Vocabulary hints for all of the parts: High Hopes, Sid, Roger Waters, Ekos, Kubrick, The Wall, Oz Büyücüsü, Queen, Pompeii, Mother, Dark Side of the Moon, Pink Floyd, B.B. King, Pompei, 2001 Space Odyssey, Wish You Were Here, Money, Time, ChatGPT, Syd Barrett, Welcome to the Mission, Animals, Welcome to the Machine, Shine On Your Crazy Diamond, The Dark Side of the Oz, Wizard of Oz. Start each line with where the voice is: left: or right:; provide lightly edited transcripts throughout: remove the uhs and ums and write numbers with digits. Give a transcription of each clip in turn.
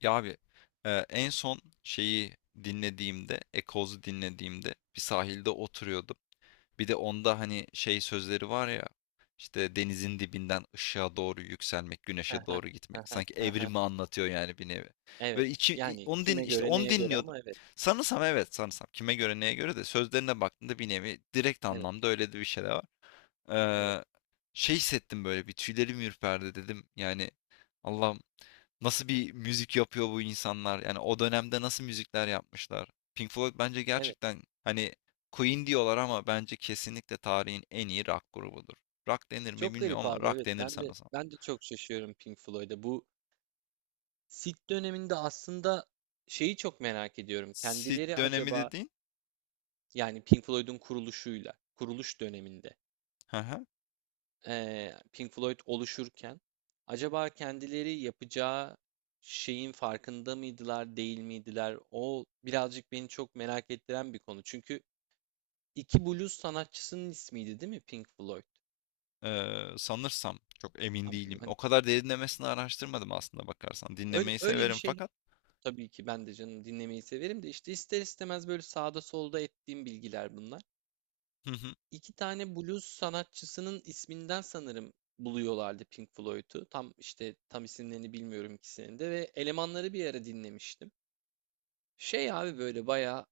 left: Ya abi, en son şeyi dinlediğimde, Eccles'u dinlediğimde bir sahilde oturuyordum. Bir de onda hani şey sözleri var ya, işte denizin dibinden ışığa doğru yükselmek,
right: Hı
left: güneşe
right: hı,
left: doğru
right: hı
left: gitmek.
right: hı,
left: Sanki
right: hı hı.
left: evrimi anlatıyor yani, bir nevi.
right: Evet.
left: Böyle içi, i-
right: Yani
left: onu din,
right: kime
left: işte
right: göre
left: onu
right: neye göre
left: dinliyordum.
right: ama evet.
left: Sanırsam, evet, sanırsam kime göre neye göre de sözlerine baktığında bir nevi direkt
right: Evet.
left: anlamda öyle de bir şeyler var.
right: Evet.
left: Eee, Şey hissettim, böyle bir tüylerim ürperdi dedim. Yani Allah'ım, nasıl bir müzik yapıyor bu insanlar? Yani o dönemde nasıl müzikler yapmışlar? Pink Floyd bence
right: Evet.
left: gerçekten hani Queen diyorlar, ama bence kesinlikle tarihin en iyi rock grubudur. Rock denir mi
right: Çok garip
left: bilmiyorum ama
right: abi
left: rock
right: evet.
left: denir
right: Ben de
left: sanırsam.
right: ben de çok şaşıyorum Pink Floyd'a. Bu Sid döneminde aslında şeyi çok merak ediyorum.
left: Sid
right: Kendileri
left: dönemi
right: acaba
left: dediğin?
right: yani Pink Floyd'un kuruluşuyla, kuruluş döneminde
left: Hı hı.
right: Pink Floyd oluşurken acaba kendileri yapacağı şeyin farkında mıydılar, değil miydiler? O birazcık beni çok merak ettiren bir konu. Çünkü 2 blues sanatçısının ismiydi değil mi Pink Floyd?
left: Sanırsam çok emin
right: Abi,
left: değilim.
right: hani
left: O kadar derinlemesine araştırmadım aslında bakarsan.
right: öyle
left: Dinlemeyi
right: öyle bir
left: severim
right: şey,
left: fakat
right: tabii ki ben de canım dinlemeyi severim de işte ister istemez böyle sağda solda ettiğim bilgiler bunlar.
left: hı hı,
right: İki tane blues sanatçısının isminden sanırım buluyorlardı Pink Floyd'u. Tam işte isimlerini bilmiyorum ikisinin de ve elemanları bir ara dinlemiştim. Şey abi böyle bayağı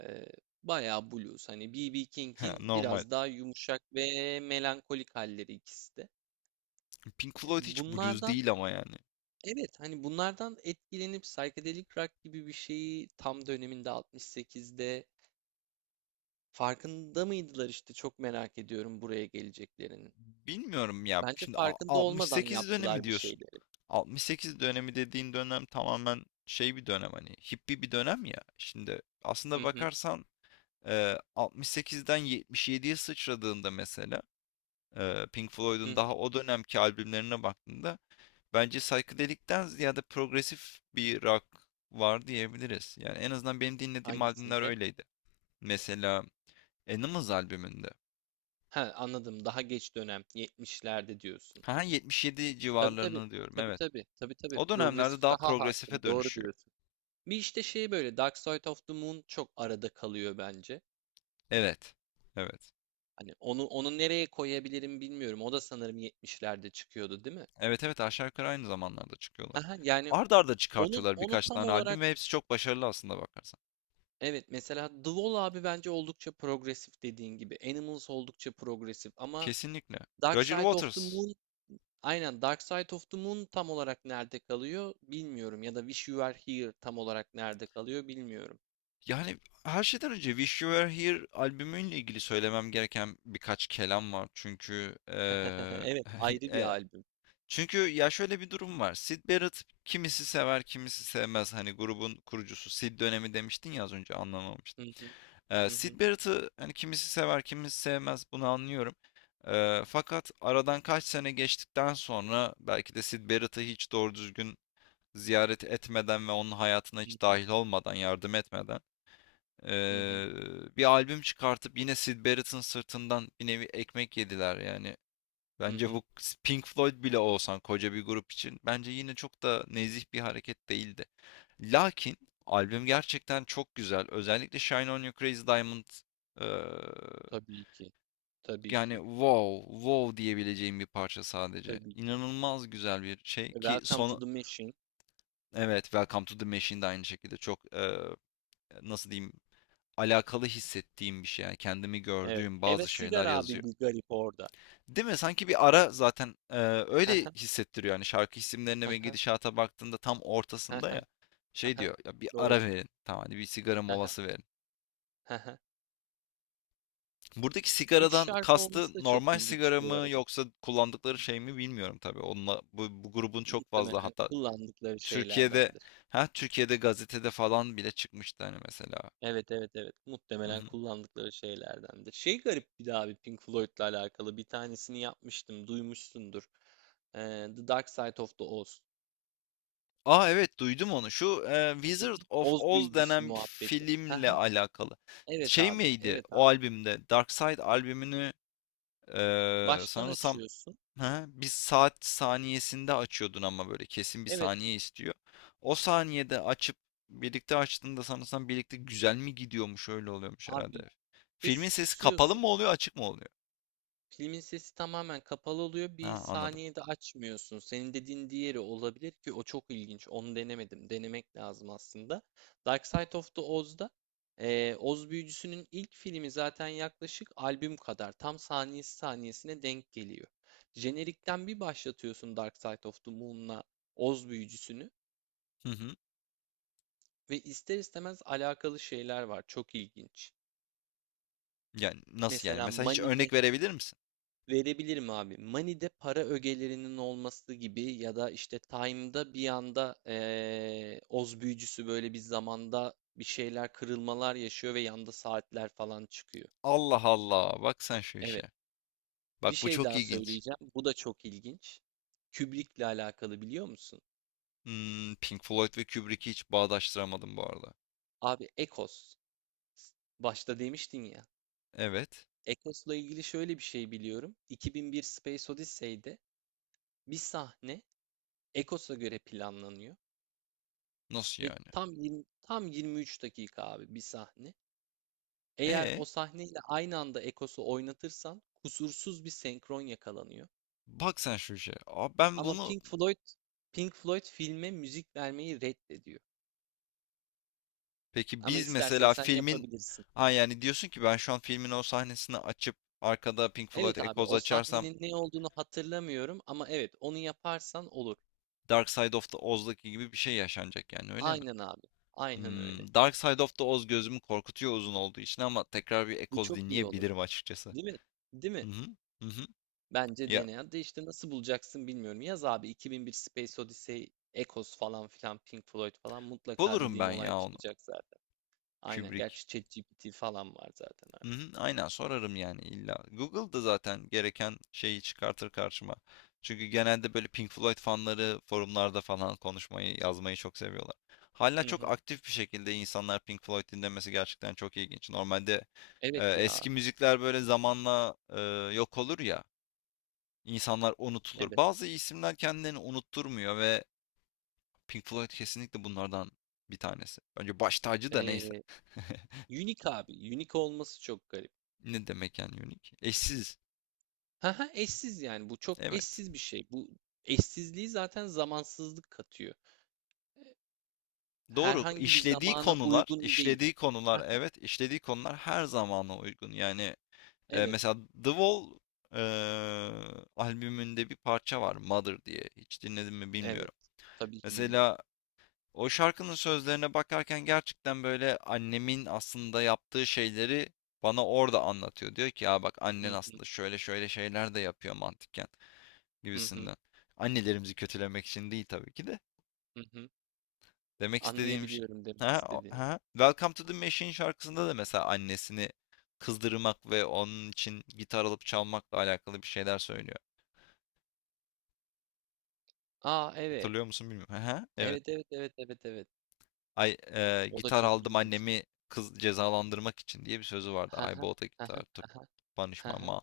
right: e, bayağı blues. Hani B.B. King'in
left: normal.
right: biraz daha yumuşak ve melankolik halleri ikisi de.
left: Pink
right: E,
left: Floyd hiç blues
right: Bunlardan
left: değil ama yani.
right: Evet, hani bunlardan etkilenip psychedelic rock gibi bir şeyi tam döneminde 68'de farkında mıydılar işte, çok merak ediyorum buraya geleceklerinin.
left: Bilmiyorum ya.
right: Bence
left: Şimdi
right: farkında olmadan
left: 68 dönemi
right: yaptılar bir
left: diyorsun.
right: şeyleri.
left: 68 dönemi dediğin dönem tamamen şey bir dönem, hani hippi bir dönem ya. Şimdi aslında
right: Hı hı,
left: bakarsan 68'den 77'ye sıçradığında mesela Pink
right: hı
left: Floyd'un
right: hı.
left: daha o dönemki albümlerine baktığında bence psychedelic'ten ziyade progresif bir rock var diyebiliriz. Yani en azından benim dinlediğim albümler
right: Hangisinde?
left: öyleydi. Mesela Animals albümünde.
right: Ha, anladım, daha geç dönem 70'lerde diyorsun.
left: Ha, 77
right: Tabii tabii
left: civarlarını diyorum,
right: tabii
left: evet.
right: tabii tabii tabii
left: O dönemlerde
right: progresif
left: daha
right: daha
left: progresife
right: hakim, doğru
left: dönüşüyor.
right: diyorsun. Bir işte şey, böyle Dark Side of the Moon çok arada kalıyor bence.
left: Evet. Evet.
right: Hani onu nereye koyabilirim bilmiyorum. O da sanırım yetmişlerde çıkıyordu, değil mi?
left: Evet, evet, aşağı yukarı aynı zamanlarda çıkıyorlar.
right: Haha, yani
left: Ard arda
right: onun
left: çıkartıyorlar
right: onu
left: birkaç
right: tam
left: tane
right: olarak
left: albüm ve hepsi çok başarılı aslında bakarsan.
right: evet, mesela The Wall abi bence oldukça progresif dediğin gibi. Animals oldukça progresif ama
left: Kesinlikle.
right: Dark
left: Roger
right: Side of the
left: Waters.
right: Moon aynen Dark Side of the Moon tam olarak nerede kalıyor bilmiyorum, ya da Wish You Were Here tam olarak nerede kalıyor bilmiyorum.
left: Yani her şeyden önce Wish You Were Here albümüyle ilgili söylemem gereken birkaç kelam var. Çünkü
right: Evet, ayrı bir albüm.
left: çünkü ya şöyle bir durum var. Syd Barrett, kimisi sever, kimisi sevmez. Hani grubun kurucusu, Sid dönemi demiştin ya az önce, anlamamıştım.
right: Hı hı, hı hı,
left: Syd Barrett'ı hani kimisi sever, kimisi sevmez, bunu anlıyorum. Fakat aradan kaç sene geçtikten sonra, belki de Syd Barrett'ı hiç doğru düzgün ziyaret etmeden ve onun hayatına hiç dahil olmadan, yardım etmeden,
right: hı hı,
left: ee, bir albüm çıkartıp yine Syd Barrett'ın sırtından bir nevi ekmek yediler. Yani
right: hı
left: Bence
right: hı.
left: bu Pink Floyd bile olsan, koca bir grup için bence yine çok da nezih bir hareket değildi. Lakin albüm gerçekten çok güzel. Özellikle Shine On Your Crazy Diamond, eee,
right: Tabii ki. Tabii
left: yani
right: ki.
left: wow wow diyebileceğim bir parça sadece.
right: Tabii ki.
left: İnanılmaz güzel bir şey ki
right: Welcome to
left: son,
right: the Mission.
left: evet, Welcome to the Machine de aynı şekilde çok nasıl diyeyim, alakalı hissettiğim bir şey. Yani kendimi
right: Evet.
left: gördüğüm bazı
right: Heves
left: şeyler
right: sigara abi
left: yazıyor.
right: bir garip orada.
left: Değil mi? Sanki bir ara zaten öyle hissettiriyor. Yani şarkı isimlerine
right: Hıhı,
left: ve
right: hıhı,
left: gidişata baktığında tam ortasında ya.
right: hıhı,
left: Şey
right: hıhı.
left: diyor ya, bir ara
right: Doğru.
left: verin. Tamam, hani bir sigara
right: Hıhı,
left: molası verin.
right: hıhı.
left: Buradaki
right: Üç
left: sigaradan
right: şarkı olması da
left: kastı
right: çok
left: normal
right: ilginç
left: sigara
right: bu
left: mı
right: arada.
left: yoksa kullandıkları şey mi bilmiyorum tabii. Onunla bu, bu grubun çok fazla,
right: Muhtemelen
left: hatta
right: kullandıkları
left: Türkiye'de,
right: şeylerdendir.
left: ha, Türkiye'de gazetede falan bile çıkmıştı, hani mesela.
right: Evet, evet, evet. Muhtemelen kullandıkları şeylerdendir. Şey garip bir de abi, Pink Floyd'la alakalı bir tanesini yapmıştım. Duymuşsundur. Ee, The Dark Side of the Oz.
left: A, evet, duydum onu. Şu
right: Hı
left: Wizard
right: hı.
left: of
right: Oz
left: Oz
right: büyücüsü
left: denen bir
right: muhabbeti.
left: filmle
right: Hıhı.
left: alakalı.
right: Evet
left: Şey
right: abi.
left: miydi
right: Evet
left: o
right: abi.
left: albümde? Dark Side albümünü
right: Baştan
left: sanırsam,
right: açıyorsun.
left: ha, bir saat saniyesinde açıyordun ama böyle kesin bir
right: Evet
left: saniye istiyor. O saniyede açıp birlikte açtığında sanırsam birlikte güzel mi gidiyormuş, öyle oluyormuş
right: abi.
left: herhalde. Filmin
right: Sesi
left: sesi kapalı
right: kısıyorsun.
left: mı oluyor, açık mı oluyor?
right: Pilin sesi tamamen kapalı oluyor. Bir
left: Ha, anladım.
right: saniyede açmıyorsun. Senin dediğin diğeri olabilir ki o çok ilginç. Onu denemedim. Denemek lazım aslında. Dark Side of the Oz'da Oz Büyücüsü'nün ilk filmi zaten yaklaşık albüm kadar. Tam saniyesi saniyesine denk geliyor. Jenerikten bir başlatıyorsun Dark Side of the Moon'la Oz Büyücüsü'nü
left: Hı hı.
right: ve ister istemez alakalı şeyler var. Çok ilginç.
left: Yani nasıl yani?
right: Mesela
left: Mesela hiç
right: Mani'de
left: örnek verebilir misin?
right: Verebilirim abi. Money'de para ögelerinin olması gibi, ya da işte Time'da bir anda Oz büyücüsü böyle bir zamanda bir şeyler, kırılmalar yaşıyor ve yanda saatler falan çıkıyor.
left: Allah Allah, bak sen şu
right: Evet.
left: işe.
right: Bir
left: Bak, bu
right: şey
left: çok
right: daha
left: ilginç.
right: söyleyeceğim. Bu da çok ilginç. Kubrick'le alakalı biliyor musun?
left: Hmm, Pink Floyd ve Kubrick'i hiç bağdaştıramadım bu arada.
right: Abi Ekos. Başta demiştin ya.
left: Evet.
right: Ekos'la ilgili şöyle bir şey biliyorum. 2001 Space Odyssey'de bir sahne Ekos'a göre planlanıyor.
left: Nasıl
right: Ve
left: yani?
right: tam 23 dakika abi bir sahne. Eğer
left: E,
right: o sahneyle aynı anda Ekos'u oynatırsan kusursuz bir senkron yakalanıyor.
left: bak sen şu işe. Aa, ben
right: Ama
left: bunu
right: Pink Floyd filme müzik vermeyi reddediyor.
left: peki
right: Ama
left: biz
right: istersen
left: mesela
right: sen
left: filmin
right: yapabilirsin.
left: ha yani diyorsun ki ben şu an filmin o sahnesini açıp arkada Pink Floyd
right: Evet abi,
left: Echoes
right: o
left: açarsam
right: sahnenin ne olduğunu hatırlamıyorum ama evet, onu yaparsan olur.
left: Dark Side of the Oz'daki gibi bir şey yaşanacak yani, öyle mi?
right: Aynen abi. Aynen öyle.
left: Hmm, Dark Side of the Oz gözümü korkutuyor uzun olduğu için, ama tekrar bir
right: Bu
left: Echoes
right: çok iyi olur.
left: dinleyebilirim açıkçası.
right: Değil mi? Değil mi?
left: Hı hı. Hı hı.
right: Bence
left: Ya
right: dene, de işte nasıl bulacaksın bilmiyorum. Yaz abi 2001 Space Odyssey, Echoes falan filan, Pink Floyd falan, mutlaka
left: bulurum
right: dediğim
left: ben
right: olay
left: ya onu.
right: çıkacak zaten. Aynen.
left: Kubrick.
right: Gerçi ChatGPT falan var zaten abi.
left: Hı hı, aynen sorarım yani, illa. Google'da zaten gereken şeyi çıkartır karşıma. Çünkü genelde böyle Pink Floyd fanları forumlarda falan konuşmayı, yazmayı çok seviyorlar. Hala
right: Hı
left: çok
right: hı.
left: aktif bir şekilde insanlar Pink Floyd dinlemesi gerçekten çok ilginç. Normalde
right: Evet ya.
left: eski müzikler böyle zamanla yok olur ya, insanlar unutulur.
right: Evet.
left: Bazı isimler kendilerini unutturmuyor ve Pink Floyd kesinlikle bunlardan bir tanesi. Bence baş tacı, da neyse.
right: Ee, unique abi. Unique olması çok garip.
left: Ne demek yani unik? Eşsiz.
right: Haha, eşsiz yani. Bu çok
left: Evet.
right: eşsiz bir şey. Bu eşsizliği zaten zamansızlık katıyor.
left: Doğru.
right: Herhangi bir zamana uygun değil.
left: Evet, işlediği konular her zamana uygun. Yani
right: Evet.
left: mesela The Wall e, albümünde bir parça var, Mother diye. Hiç dinledim mi
right: Evet.
left: bilmiyorum.
right: Tabii ki dinledim.
left: Mesela o şarkının sözlerine bakarken gerçekten böyle annemin aslında yaptığı şeyleri bana orada anlatıyor. Diyor ki ya bak,
right: Hı
left: annen
right: hı.
left: aslında şöyle şöyle şeyler de yapıyor mantıken
right: Hı hı.
left: gibisinden. Annelerimizi kötülemek için değil tabii ki de.
right: Hı hı.
left: Demek istediğim şey...
right: Anlayabiliyorum demek
left: Ha,
right: istediğini.
left: ha. Welcome to the Machine şarkısında da mesela annesini kızdırmak ve onun için gitar alıp çalmakla alakalı bir şeyler söylüyor.
right: A! Evet.
left: Hatırlıyor musun bilmiyorum. Ha, evet.
right: Evet, evet, evet, evet, evet.
left: Ay,
right: O da
left: gitar
right: çok
left: aldım
right: ilginç.
left: annemi kız cezalandırmak için, diye bir sözü vardı.
right: Hı
left: I
right: hı.
left: bought a
right: Hı hı.
left: guitar to
right: Hı hı.
left: punish
right: Hı
left: my
right: hı.
left: mom.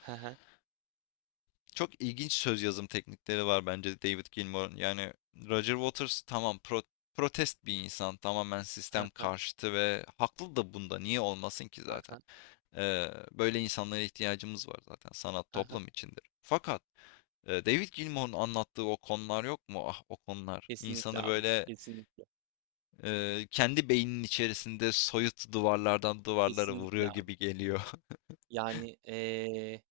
right: Hı hı.
left: Çok ilginç söz yazım teknikleri var bence David Gilmour'un. Yani Roger Waters tamam, protest bir insan. Tamamen
right: Hı
left: sistem
right: hı.
left: karşıtı ve haklı da bunda. Niye olmasın ki
right: Hı
left: zaten?
right: hı.
left: Böyle insanlara ihtiyacımız var zaten. Sanat
right: Hı
left: toplum içindir. Fakat David Gilmour'un anlattığı o konular yok mu? Ah, o konular.
right: Kesinlikle
left: İnsanı
right: abi.
left: böyle
right: Kesinlikle.
left: kendi beyninin içerisinde soyut duvarlardan duvarlara vuruyor
right: Kesinlikle abi.
left: gibi geliyor.
right: Yani,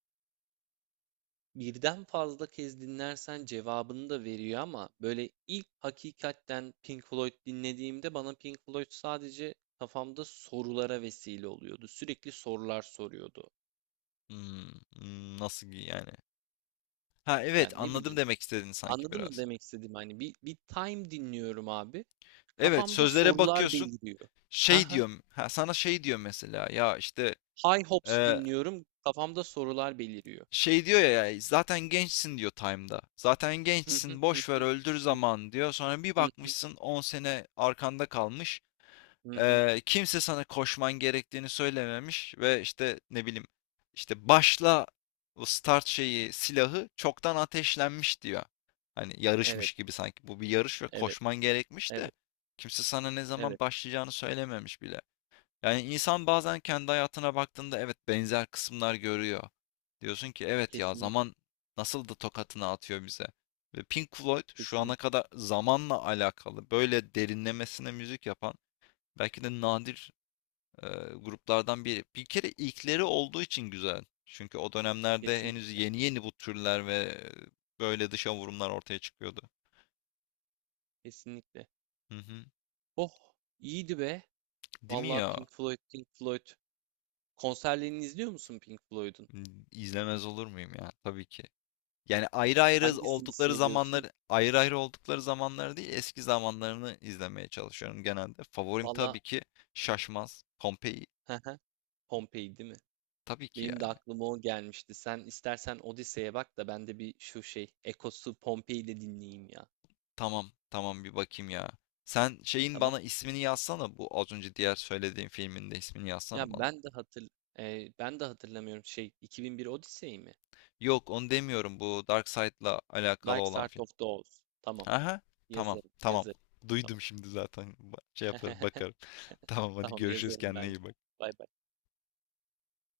right: birden fazla kez dinlersen cevabını da veriyor, ama böyle ilk hakikatten Pink Floyd dinlediğimde bana Pink Floyd sadece kafamda sorulara vesile oluyordu. Sürekli sorular soruyordu.
left: Hmm, hmm, nasıl yani? Ha evet,
right: Yani ne
left: anladım
right: bileyim
left: demek istediğini sanki
right: Anladın mı
left: biraz.
right: demek istediğim? Hani bir time dinliyorum abi.
left: Evet,
right: Kafamda
left: sözlere
right: sorular
left: bakıyorsun.
right: beliriyor. Hı
left: Şey
right: hı.
left: diyorum. Ha, sana şey diyor mesela. Ya işte
right: High Hopes dinliyorum. Kafamda sorular beliriyor.
left: şey diyor ya, ya, zaten gençsin diyor Time'da. Zaten
right: Hı hı,
left: gençsin,
right: hı
left: boş ver,
right: hı.
left: öldür
right: Hı
left: zaman diyor. Sonra bir
right: hı, hı
left: bakmışsın 10 sene arkanda kalmış.
right: hı, hı.
left: Kimse sana koşman gerektiğini söylememiş ve işte ne bileyim, işte başla, bu start şeyi, silahı çoktan ateşlenmiş diyor. Hani yarışmış
right: Evet,
left: gibi, sanki bu bir yarış ve
right: evet,
left: koşman gerekmiş de
right: evet,
left: kimse sana ne zaman
right: evet.
left: başlayacağını söylememiş bile. Yani insan bazen kendi hayatına baktığında evet, benzer kısımlar görüyor. Diyorsun ki evet ya,
right: Kesinlikle,
left: zaman nasıl da tokatını atıyor bize. Ve Pink Floyd şu ana
right: kesinlikle,
left: kadar zamanla alakalı böyle derinlemesine müzik yapan belki de nadir e, gruplardan biri. Bir kere ilkleri olduğu için güzel. Çünkü o dönemlerde henüz
right: kesinlikle,
left: yeni yeni bu türler ve böyle dışa vurumlar ortaya çıkıyordu.
right: kesinlikle.
left: Hı hı.
right: Oh, iyiydi be.
left: Değil mi
right: Vallahi
left: ya?
right: Pink Floyd, Pink Floyd. Konserlerini izliyor musun Pink Floyd'un?
left: İzlemez olur muyum ya? Tabii ki. Yani
right: Hangisini seviyorsun?
left: ayrı ayrı oldukları zamanlar değil, eski zamanlarını izlemeye çalışıyorum genelde. Favorim
right: Vallahi,
left: tabii ki Şaşmaz, Pompei,
right: hı hı. Pompei değil mi?
left: tabii ki
right: Benim de
left: yani.
right: aklıma o gelmişti. Sen istersen Odise'ye bak da ben de bir şu şey Ekos'u, Pompei'yi de dinleyeyim ya.
left: Tamam, tamam, bir bakayım ya. Sen şeyin
right: Tamam.
left: bana ismini yazsana, bu az önce diğer söylediğim filmin de ismini yazsana
right: Ya
left: bana.
right: ben de hatır ben de hatırlamıyorum, şey, 2001 Odise'yi mi?
left: Yok, onu demiyorum, bu Dark Side'la alakalı
right: Dark
left: olan
right: Side
left: film.
right: of the Oz. Tamam.
left: Aha, tamam,
right: Yazarım,
left: tamam.
right: yazarım.
left: Duydum
right: Tamam.
left: şimdi zaten. Şey yaparım, bakarım. Tamam, hadi
right: Tamam,
left: görüşürüz,
right: yazarım
left: kendine
right: ben.
left: iyi bak.
right: Bay bay.